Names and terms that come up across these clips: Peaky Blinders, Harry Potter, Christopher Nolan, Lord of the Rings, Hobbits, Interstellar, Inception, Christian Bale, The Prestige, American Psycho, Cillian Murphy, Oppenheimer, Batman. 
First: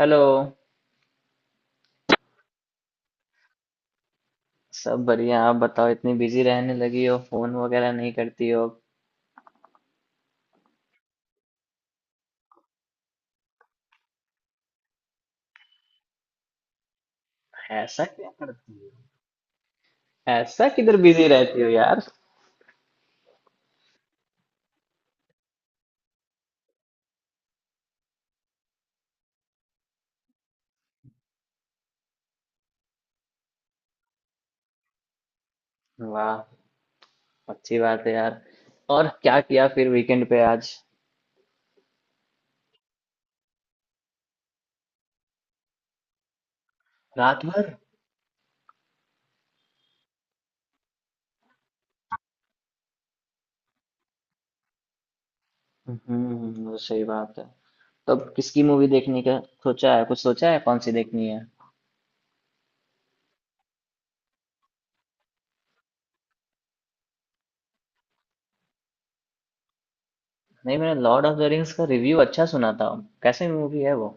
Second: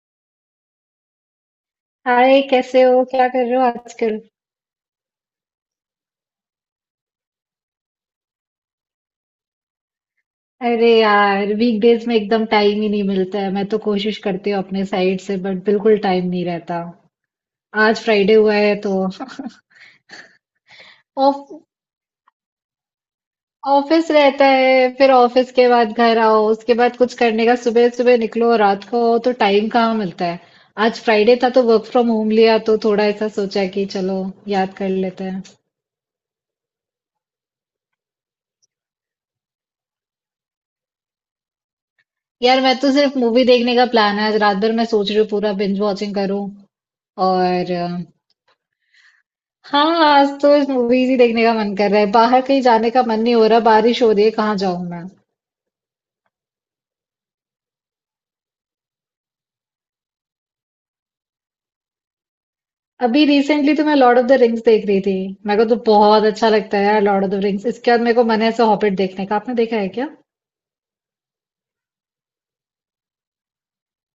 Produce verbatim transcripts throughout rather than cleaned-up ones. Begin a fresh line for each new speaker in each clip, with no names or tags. Hello.
Hi, कैसे हो? क्या कर रहे हो आजकल?
सब बढ़िया, आप बताओ। इतनी बिजी रहने लगी हो, फोन वगैरह नहीं करती हो।
अरे यार, वीकडेज में एकदम टाइम ही नहीं मिलता है। मैं तो कोशिश करती हूँ अपने साइड से, बट बिल्कुल टाइम नहीं रहता। आज
ऐसा क्या
फ्राइडे हुआ
करती
है तो
है, ऐसा किधर बिजी
ऑफ
रहती हो यार।
ऑफिस रहता है। फिर ऑफिस के बाद घर आओ, उसके बाद कुछ करने का। सुबह सुबह निकलो, रात को आओ, तो टाइम कहाँ मिलता है। आज फ्राइडे था तो वर्क फ्रॉम होम लिया, तो थोड़ा ऐसा सोचा कि चलो याद कर लेते हैं।
वाह, अच्छी बात है यार। और क्या किया फिर वीकेंड पे आज?
यार, मैं तो सिर्फ मूवी देखने का प्लान है आज। रात भर मैं सोच रही हूँ पूरा बिंज वॉचिंग करूँ।
रात भर?
और हाँ, आज तो मूवीज ही देखने का मन कर रहा है, बाहर कहीं जाने का मन नहीं हो रहा। बारिश हो रही है, कहाँ जाऊं मैं।
हम्म, वो सही बात है। तो अब किसकी मूवी देखने का सोचा है, कुछ सोचा है कौन सी देखनी है?
अभी रिसेंटली तो मैं लॉर्ड ऑफ द रिंग्स देख रही थी। मेरे को तो बहुत अच्छा लगता है यार लॉर्ड ऑफ द रिंग्स। इसके बाद मेरे को मन है ऐसे हॉबिट देखने का। आपने देखा है क्या?
नहीं, मैंने लॉर्ड ऑफ द रिंग्स का रिव्यू अच्छा सुना था। कैसी मूवी है वो?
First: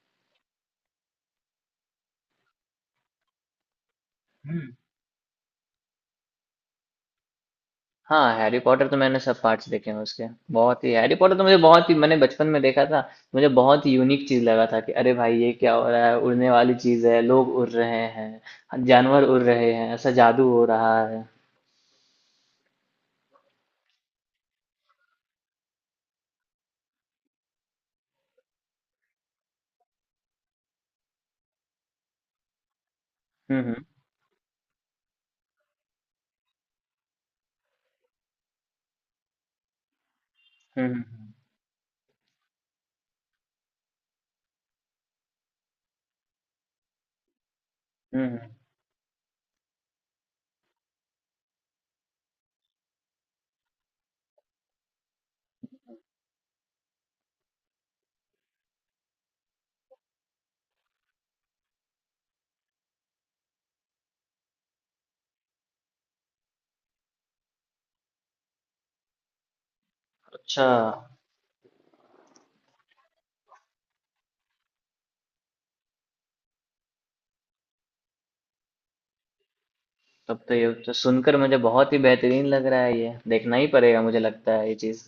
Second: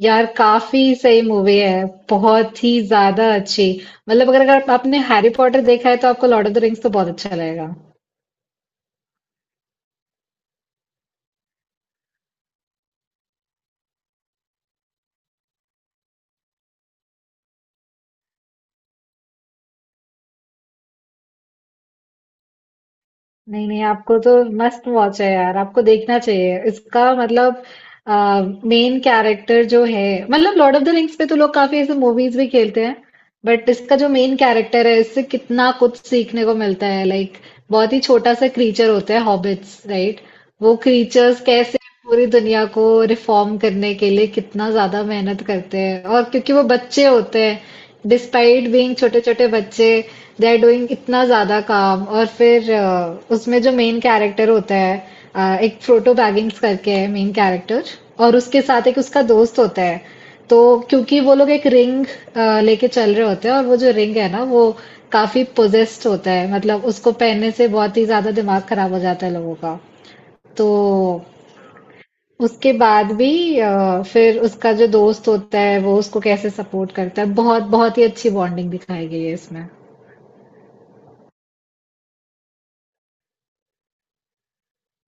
यार, काफी सही मूवी है, बहुत ही ज्यादा अच्छी। मतलब अगर अगर आपने हैरी पॉटर देखा है तो आपको लॉर्ड ऑफ द रिंग्स तो बहुत अच्छा लगेगा।
हाँ, हैरी पॉटर तो मैंने सब पार्ट्स देखे हैं उसके। बहुत ही हैरी पॉटर तो मुझे बहुत ही मैंने बचपन में देखा था। मुझे बहुत ही यूनिक चीज लगा था कि अरे भाई, ये क्या हो रहा है? उड़ने वाली चीज है, लोग उड़ रहे हैं, जानवर उड़ रहे हैं, ऐसा जादू हो रहा है।
नहीं नहीं, आपको तो मस्त वॉच है यार, आपको देखना चाहिए इसका। मतलब मेन कैरेक्टर जो है, मतलब लॉर्ड ऑफ द रिंग्स पे तो लोग काफी ऐसे मूवीज भी खेलते हैं,
हम्म,
बट
हम्म।
इसका जो मेन कैरेक्टर है, इससे कितना कुछ सीखने को मिलता है, लाइक बहुत ही छोटा सा क्रीचर होता है, हॉबिट्स राइट। वो
हम्म, हम्म।
क्रीचर्स कैसे पूरी दुनिया को रिफॉर्म करने के लिए कितना ज्यादा मेहनत करते हैं। और क्योंकि वो बच्चे होते हैं,
हम्म, हम्म।
डिस्पाइट बीइंग छोटे-छोटे बच्चे, दे आर डूइंग इतना ज़्यादा काम। और फिर अ, उसमें जो मेन कैरेक्टर होता है, अ, एक फ्रोटो बैगिंग्स करके है मेन कैरेक्टर, और उसके साथ एक उसका दोस्त होता है। तो क्योंकि वो लोग एक रिंग लेके चल रहे होते हैं, और वो जो रिंग है ना वो काफी पोजेस्ड होता है, मतलब उसको पहनने से बहुत ही ज्यादा दिमाग खराब हो जाता है लोगों का।
अच्छा,
तो उसके बाद भी अ, फिर उसका जो दोस्त होता है वो उसको कैसे सपोर्ट करता है, बहुत बहुत ही अच्छी बॉन्डिंग दिखाई गई है इसमें।
तब तो ये तो सुनकर मुझे बहुत ही बेहतरीन लग रहा है। ये देखना ही पड़ेगा मुझे लगता है ये चीज।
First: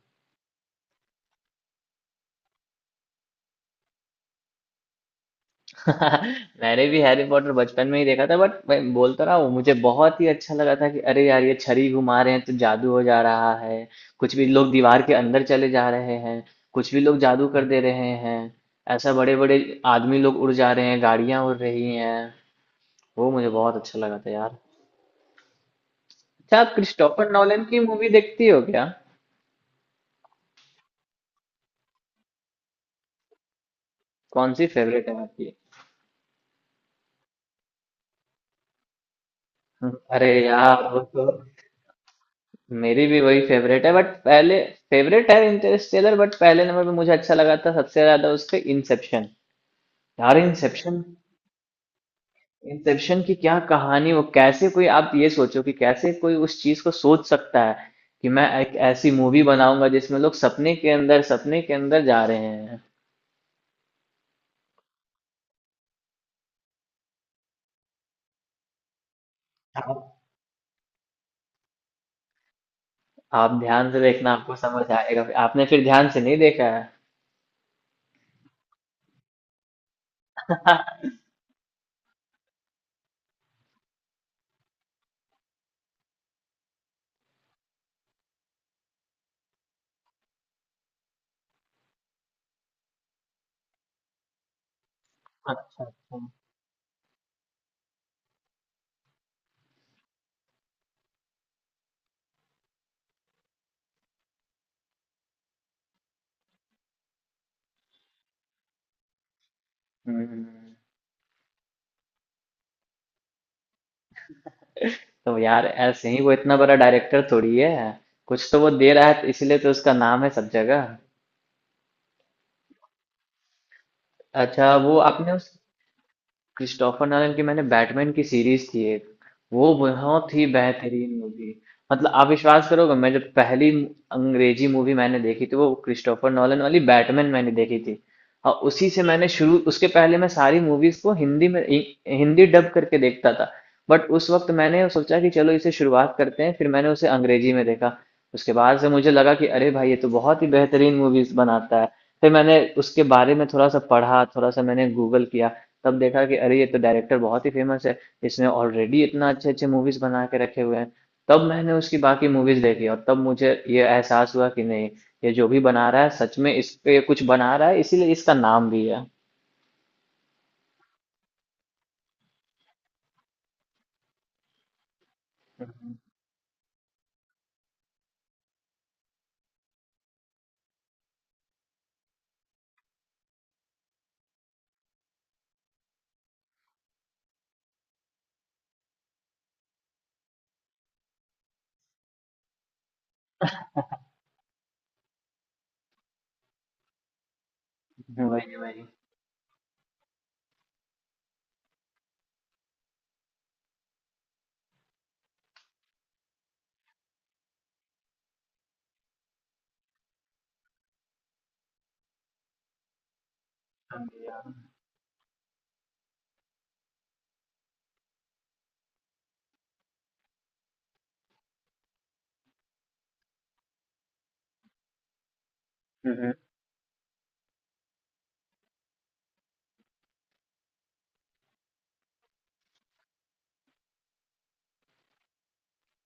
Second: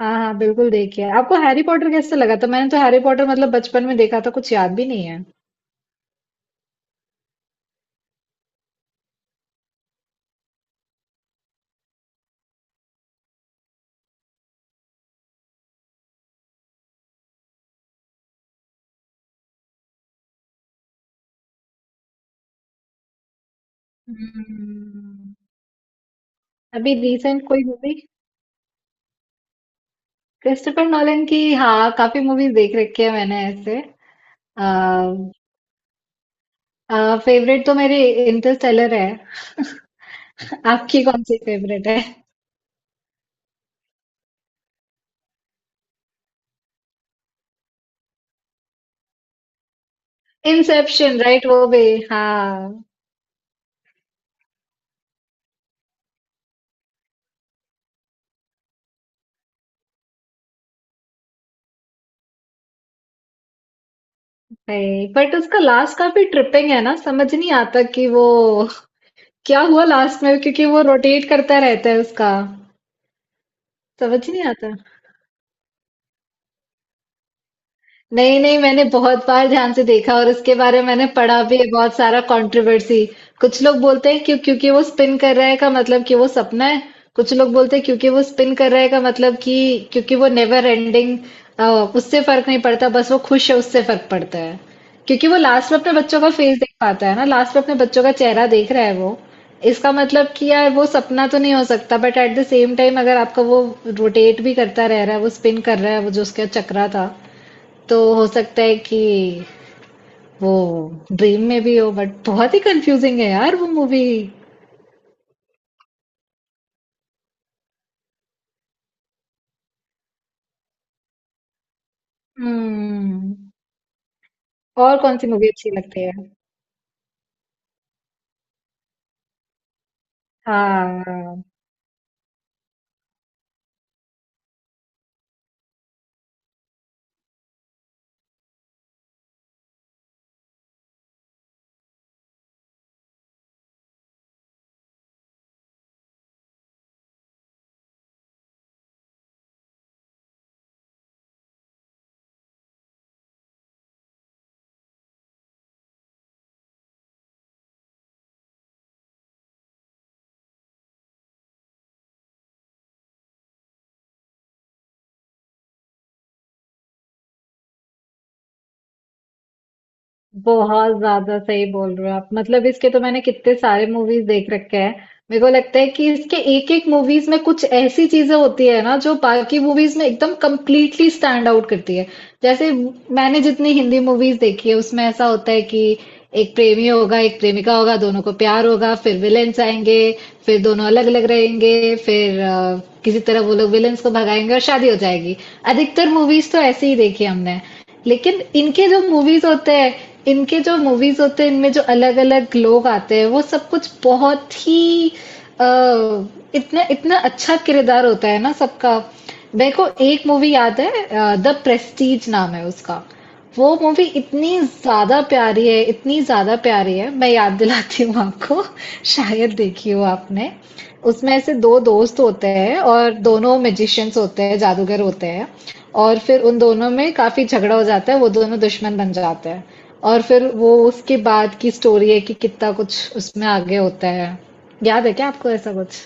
हाँ हाँ, बिल्कुल देखिए। आपको हैरी पॉटर कैसे लगा था? मैंने तो हैरी पॉटर मतलब बचपन में देखा था, कुछ याद भी नहीं है।
मैंने भी हैरी पॉटर बचपन में ही देखा था बट मैं बोल तो रहा हूँ मुझे बहुत ही अच्छा लगा था कि अरे यार, ये छड़ी घुमा रहे हैं तो जादू हो जा रहा है। कुछ भी लोग दीवार के अंदर चले जा रहे हैं। कुछ भी लोग जादू कर दे रहे हैं। ऐसा बड़े बड़े आदमी लोग उड़ जा रहे हैं, गाड़ियां उड़ रही हैं। वो मुझे बहुत अच्छा लगा था यार।
हम्म,
अच्छा, आप
अभी
क्रिस्टोफर
रिसेंट
नॉलन
कोई
की
मूवी
मूवी देखती हो क्या?
क्रिस्टोफर नॉलन की, हाँ, काफी मूवीज देख रखी है मैंने ऐसे।
कौन सी
आ,
फेवरेट है आपकी?
फेवरेट तो मेरे इंटरस्टेलर है।
अरे यार, वो
आपकी कौन
तो
सी फेवरेट है?
मेरी भी वही फेवरेट है बट पहले फेवरेट है इंटरस्टेलर। बट पहले नंबर पे मुझे अच्छा लगा था सबसे ज्यादा उसके इंसेप्शन। यार इंसेप्शन,
इंसेप्शन राइट, वो भी हाँ।
इंसेप्शन की क्या कहानी! वो कैसे कोई, आप ये सोचो कि कैसे कोई उस चीज को सोच सकता है कि मैं एक ऐसी मूवी बनाऊंगा जिसमें लोग सपने के अंदर सपने के अंदर जा रहे हैं।
बट उसका लास्ट काफी ट्रिपिंग है ना, समझ नहीं आता कि वो क्या हुआ
आप,
लास्ट में, क्योंकि वो रोटेट करता रहता है उसका,
आप ध्यान से
समझ
देखना,
नहीं
आपको
आता।
समझ आएगा। आपने फिर ध्यान से नहीं देखा है।
नहीं नहीं, मैंने बहुत बार ध्यान से देखा, और इसके बारे में मैंने पढ़ा भी है बहुत सारा कंट्रोवर्सी। कुछ लोग बोलते हैं क्यों, क्योंकि वो स्पिन कर रहा है का मतलब कि वो सपना है। कुछ लोग बोलते हैं क्योंकि वो स्पिन कर रहा है का मतलब कि क्योंकि वो नेवर एंडिंग। अ, उससे फर्क नहीं पड़ता, बस वो खुश है उससे फर्क पड़ता है। क्योंकि वो लास्ट में
अच्छा,
अपने
अच्छा।
बच्चों का फेस देख पाता है ना, लास्ट में अपने बच्चों का चेहरा देख रहा है वो। इसका मतलब कि यार वो सपना तो नहीं हो सकता, but at the same time, अगर आपका वो रोटेट भी करता रह रहा है, वो स्पिन कर रहा है, वो जो उसका चक्रा था, तो हो सकता है कि
हम्म।
वो ड्रीम में भी हो। बट बहुत ही कंफ्यूजिंग है यार वो मूवी।
तो यार ऐसे ही वो इतना बड़ा डायरेक्टर थोड़ी है। कुछ तो वो दे रहा है तो इसीलिए तो उसका नाम है सब जगह।
हम्म।
अच्छा, वो
और कौन सी
आपने उस
मूवी अच्छी लगती है?
क्रिस्टोफर नॉलन की, मैंने बैटमैन की सीरीज थी एक, वो बहुत ही
हाँ,
बेहतरीन मूवी। मतलब आप विश्वास करोगे, मैं जब पहली अंग्रेजी मूवी मैंने देखी थी, वो क्रिस्टोफर नॉलन वाली बैटमैन मैंने देखी थी। और उसी से मैंने शुरू, उसके पहले मैं सारी मूवीज को हिंदी में इ- हिंदी डब करके देखता था। बट उस वक्त मैंने सोचा कि चलो इसे शुरुआत करते हैं, फिर मैंने उसे अंग्रेजी में देखा। उसके बाद से मुझे लगा कि अरे भाई, ये तो बहुत ही बेहतरीन मूवीज बनाता है। फिर मैंने उसके बारे में थोड़ा सा पढ़ा, थोड़ा सा मैंने गूगल किया। तब देखा कि अरे, ये तो डायरेक्टर बहुत ही फेमस है। इसने ऑलरेडी इतना अच्छे अच्छे मूवीज बना के रखे हुए हैं। तब मैंने उसकी बाकी मूवीज देखी और तब मुझे ये एहसास हुआ कि नहीं, ये जो भी बना रहा है सच में इस पे कुछ बना रहा है, इसीलिए इसका नाम भी है।
बहुत ज़्यादा सही बोल रहे हो आप। मतलब इसके तो मैंने कितने सारे मूवीज़ देख रखे हैं। मेरे को लगता है कि इसके एक-एक मूवीज़ में कुछ ऐसी चीज़ें होती है ना जो बाकी मूवीज़ में एकदम कंप्लीटली स्टैंड आउट करती है। जैसे, मैंने जितनी हिंदी मूवीज़ देखी है उसमें ऐसा होता है कि एक प्रेमी होगा, एक प्रेमिका होगा, दोनों को प्यार होगा, फिर विलेन्स आएँगे, फिर दोनों अलग-अलग रहेंगे, फिर अ, किसी तरह वो लोग विलेन्स को भगाएँगे और शादी हो जाएगी। अधिकतर मूवीज़ तो ऐसी ही देखी है हमने। लेकिन
वही, वही।
इनके जो मूवीज़ होते हैं इनके जो मूवीज होते हैं इनमें जो अलग अलग लोग आते हैं वो सब कुछ बहुत ही अ, इतना इतना अच्छा किरदार होता है ना सबका। मेरे को एक मूवी याद है, द प्रेस्टीज नाम है उसका। वो मूवी इतनी ज़्यादा प्यारी है, इतनी ज़्यादा प्यारी है, मैं याद दिलाती हूँ आपको, शायद देखी हो आपने। उसमें ऐसे दो दोस्त होते हैं और दोनों मैजिशियन्स होते हैं, जादूगर होते हैं, और
हम्म।
फिर उन दोनों में काफ़ी झगड़ा हो जाता है, वो दोनों दुश्मन बन जाते हैं। और फिर वो उसके बाद की स्टोरी है कि कितना कुछ उसमें आगे होता है। याद है क्या आपको ऐसा कुछ?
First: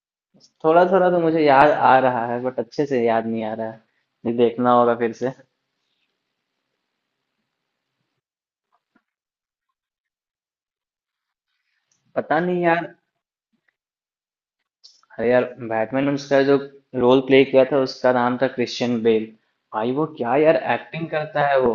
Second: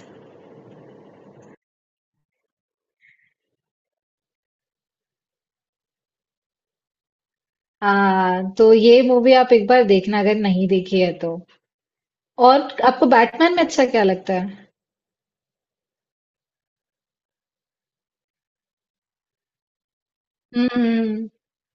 थोड़ा थोड़ा तो मुझे याद आ रहा है बट अच्छे से याद नहीं आ रहा है। ये देखना होगा फिर से।
हाँ, तो ये मूवी आप एक बार देखना अगर नहीं देखी है तो।
पता नहीं
और
यार।
आपको बैटमैन में अच्छा क्या लगता है?
अरे यार, बैटमैन में उसका जो रोल प्ले किया था, उसका नाम था क्रिश्चियन बेल। भाई वो क्या यार एक्टिंग
हम्म।
करता है वो।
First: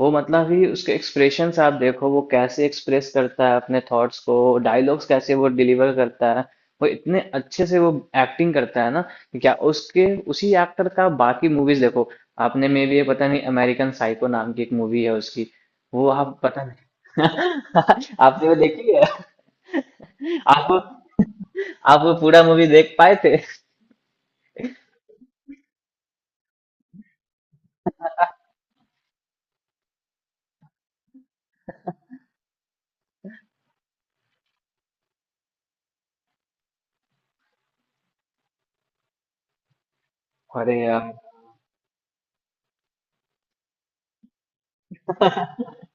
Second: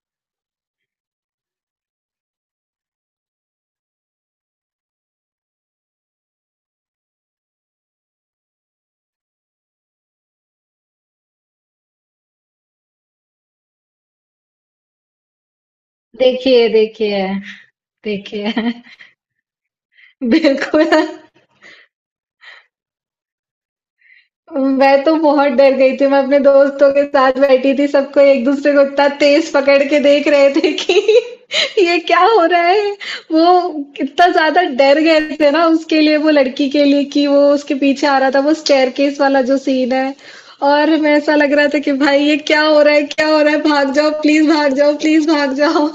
वो मतलब ही, उसके एक्सप्रेशंस आप देखो, वो कैसे एक्सप्रेस करता है अपने थॉट्स को, डायलॉग्स कैसे वो डिलीवर करता है। वो इतने अच्छे से वो एक्टिंग करता है ना कि क्या उसके। उसी एक्टर का बाकी मूवीज देखो आपने, मे भी ये पता नहीं, अमेरिकन साइको नाम की एक मूवी है उसकी। वो आप, पता
देखिए
नहीं
देखिए
आपने
देखिए।
वो देखी है? आप वो-
बिल्कुल।
आप वो पूरा मूवी देख पाए थे?
मैं तो बहुत डर गई थी, मैं अपने दोस्तों के साथ बैठी थी, सबको एक दूसरे को इतना तेज पकड़ के देख रहे थे कि ये क्या हो रहा है। वो कितना ज्यादा डर गए थे ना उसके लिए, वो लड़की के लिए, कि वो उसके पीछे आ रहा था, वो स्टेयरकेस वाला जो सीन है,
अरे
और
यार,
मैं ऐसा लग रहा था कि भाई ये क्या हो रहा है, क्या हो रहा है, भाग जाओ प्लीज, भाग जाओ प्लीज, भाग जाओ।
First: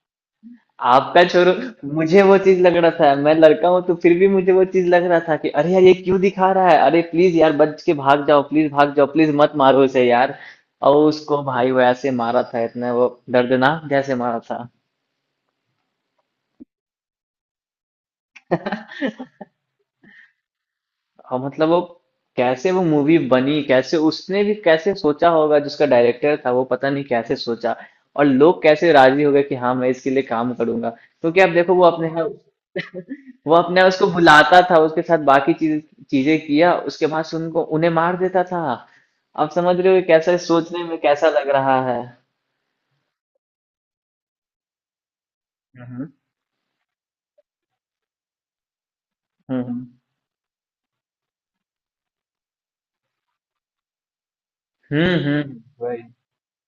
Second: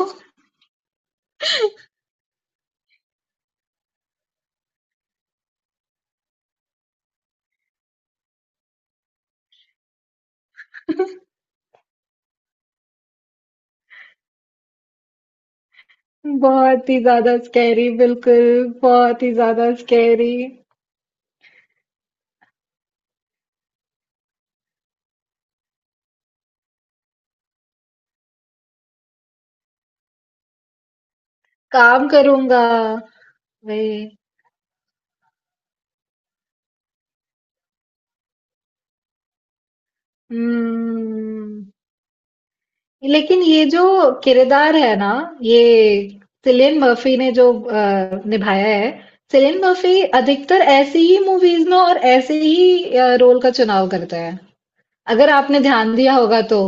आपका छोरू। मुझे वो चीज लग रहा था, मैं लड़का हूं तो फिर भी मुझे वो चीज लग रहा था कि अरे यार, ये क्यों दिखा रहा है? अरे प्लीज यार, बच के भाग जाओ प्लीज, भाग जाओ प्लीज, मत मारो उसे यार। और उसको भाई वो ऐसे मारा था, इतना वो दर्दनाक जैसे मारा था।
बहुत ही ज़्यादा स्कैरी, बिल्कुल, बहुत ही ज़्यादा स्कैरी।
और मतलब वो कैसे वो मूवी बनी, कैसे उसने भी कैसे सोचा होगा, जिसका डायरेक्टर था वो पता नहीं कैसे सोचा। और लोग कैसे राजी हो गए कि हाँ मैं इसके लिए काम करूंगा, क्योंकि आप देखो वो
काम
अपने,
करूँगा,
वो अपने
वही।
उसको बुलाता था उसके साथ बाकी चीज चीजें किया, उसके बाद सुन को उन्हें मार देता था। आप समझ रहे हो ये कैसा, सोचने में कैसा लग
हुँ,
रहा है।
लेकिन ये जो किरदार है ना, ये
हम्म,
सिलियन मर्फ़ी ने जो अ, निभाया है, सिलियन
हम्म।
मर्फ़ी अधिकतर ऐसी ही मूवीज़ में और ऐसे ही अ, रोल का चुनाव करता है।
हम्म,
अगर
हम्म।
आपने ध्यान
वही।
दिया होगा तो,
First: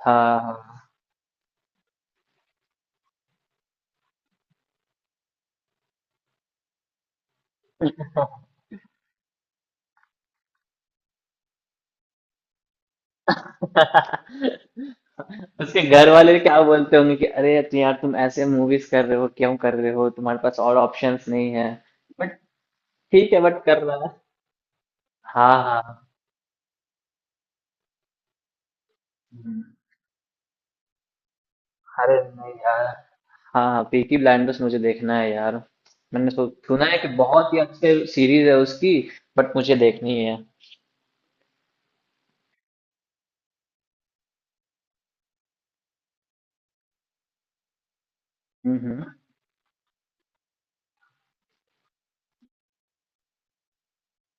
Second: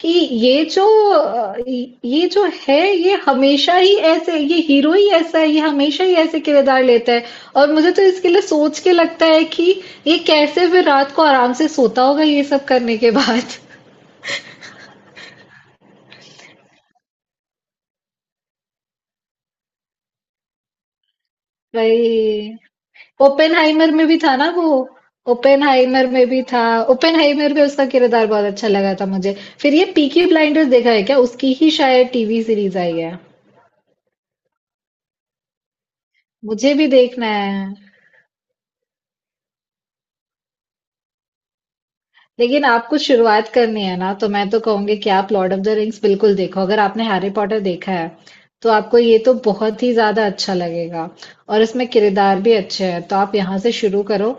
कि ये जो
हाँ,
अ, ये जो है, ये हमेशा ही ऐसे, ये हीरो ही ऐसा है, ये हमेशा ही ऐसे किरदार लेता है। और मुझे तो इसके लिए
हाँ।
सोच के लगता है कि ये कैसे फिर रात को आराम से सोता होगा ये सब करने के बाद।
उसके घर वाले क्या बोलते होंगे कि अरे तु- यार, तुम ऐसे मूवीज कर रहे हो, क्यों कर रहे हो, तुम्हारे पास और ऑप्शंस नहीं है?
भाई।
बट ठीक है, बट कर
ओपेनहाइमर
रहा
में
है।
भी था ना वो
हाँ,
ओपेनहाइमर
हाँ।
में भी था। ओपेनहाइमर में उसका किरदार बहुत अच्छा लगा था मुझे।
हम्म।
फिर ये पीकी ब्लाइंडर्स देखा है क्या? उसकी ही शायद
अरे
टीवी
नहीं
सीरीज
यार,
आई है।
हाँ, पीकी ब्लाइंडर्स मुझे देखना है यार। मैंने सो-
मुझे
सुना
भी
है कि
देखना
बहुत ही
है।
अच्छे सीरीज है उसकी। बट मुझे देखनी है।
लेकिन आपको शुरुआत करनी है ना, तो मैं तो कहूँगी कि आप लॉर्ड ऑफ द रिंग्स बिल्कुल देखो। अगर आपने हैरी पॉटर देखा है तो
हम्म,
आपको
हम्म।
ये तो बहुत ही ज्यादा अच्छा लगेगा, और इसमें किरदार भी अच्छे हैं, तो आप यहाँ से शुरू करो।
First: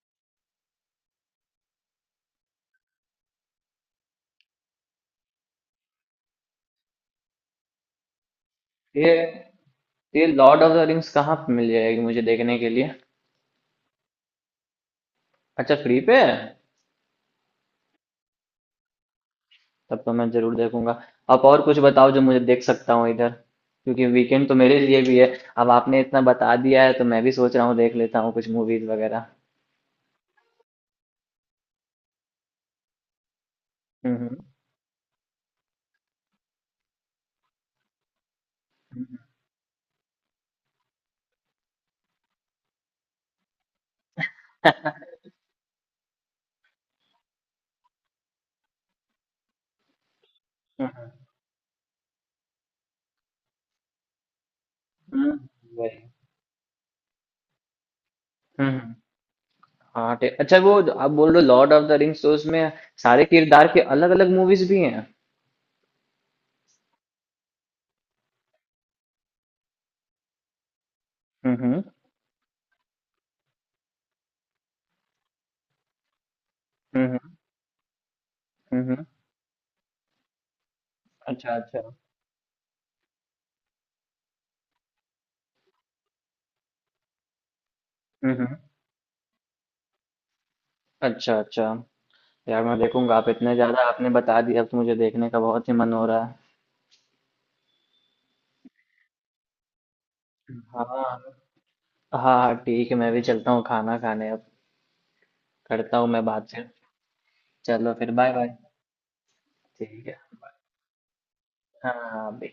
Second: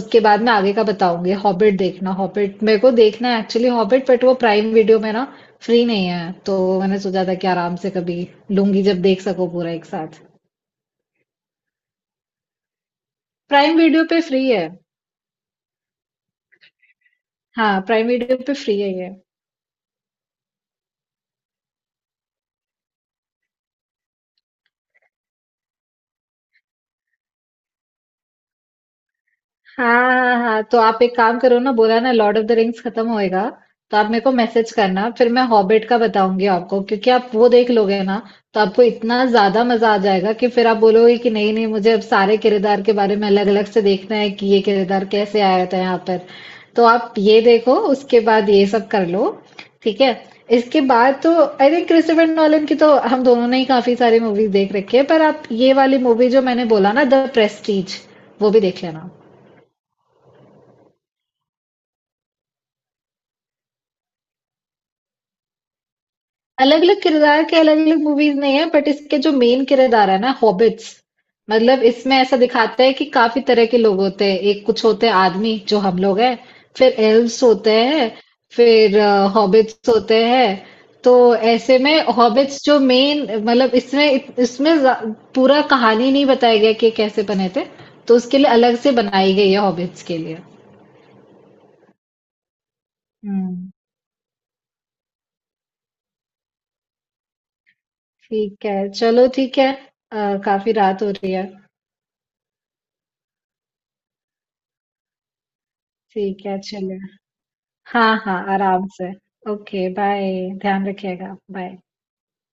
उसके बाद मैं आगे का बताऊंगी, हॉबिट देखना। हॉबिट मेरे को देखना है एक्चुअली, हॉबिट, बट वो प्राइम वीडियो में ना फ्री नहीं है, तो मैंने सोचा था कि आराम से कभी लूंगी जब
ये
देख सको पूरा एक साथ।
ये लॉर्ड ऑफ द रिंग्स कहाँ पे मिल जाएगी मुझे देखने के लिए?
प्राइम वीडियो पे फ्री है।
अच्छा, फ्री पे है?
हाँ, प्राइम वीडियो पे फ्री है ये।
तब तो मैं जरूर देखूंगा। आप और कुछ बताओ जो मुझे देख सकता हूँ इधर, क्योंकि वीकेंड तो मेरे लिए भी है। अब आपने इतना बता दिया है तो मैं भी सोच रहा हूँ देख लेता हूँ कुछ मूवीज वगैरह।
हाँ हाँ हाँ हाँ। तो आप एक काम करो ना, बोला ना, लॉर्ड ऑफ द रिंग्स खत्म होएगा तो आप मेरे को
हम्म।
मैसेज करना, फिर मैं हॉबिट का बताऊंगी आपको, क्योंकि आप वो देख लोगे ना, तो आपको इतना ज्यादा मजा आ जाएगा कि फिर आप बोलोगे कि नहीं नहीं, मुझे अब सारे किरदार के बारे में अलग अलग से देखना है, कि ये किरदार कैसे आया था यहाँ पर। तो आप ये देखो, उसके बाद ये सब कर लो, ठीक है? इसके बाद
हम्म,
तो आई थिंक क्रिस्टोफर नॉलन की तो हम दोनों ने ही काफी सारी मूवीज देख रखी है, पर
हम्म।
आप ये
वही।
वाली मूवी जो मैंने बोला ना, द प्रेस्टीज, वो भी देख
हम्म।
लेना।
हाँ ठीक, अच्छा वो आप बोल रहे हो लॉर्ड ऑफ द रिंग्स, तो उसमें सारे किरदार के अलग अलग मूवीज भी हैं?
अलग अलग किरदार के अलग अलग मूवीज नहीं है, बट इसके जो मेन किरदार है ना, हॉबिट्स।
हम्म, हम्म।
मतलब इसमें ऐसा दिखाता है कि काफी तरह के लोग होते हैं, एक कुछ होते हैं आदमी जो हम लोग हैं, फिर
हम्म,
एल्व्स होते हैं,
हम्म।
फिर
हम्म,
हॉबिट्स होते हैं। तो
अच्छा,
ऐसे
अच्छा।
में हॉबिट्स जो मेन, मतलब इसमें इसमें जा- पूरा कहानी नहीं बताया गया कि कैसे बने थे, तो
हम्म,
उसके लिए
हम्म।
अलग से बनाई गई है हॉबिट्स के लिए।
अच्छा, अच्छा। यार मैं देखूंगा, आप इतने
हम्म।
ज्यादा आपने बता दिया, अब तो मुझे देखने का बहुत ही मन हो रहा है।
ठीक है, चलो, ठीक है। अ, काफी रात हो रही है।
हाँ, हाँ ठीक है, मैं भी चलता हूँ खाना खाने अब। करता हूँ मैं
ठीक
बात
है,
फिर।
चलो।
चलो फिर,
हाँ
बाय
हाँ,
बाय।
आराम से। ओके
ठीक है।
बाय, ध्यान रखिएगा, बाय।
हाँ, अभी।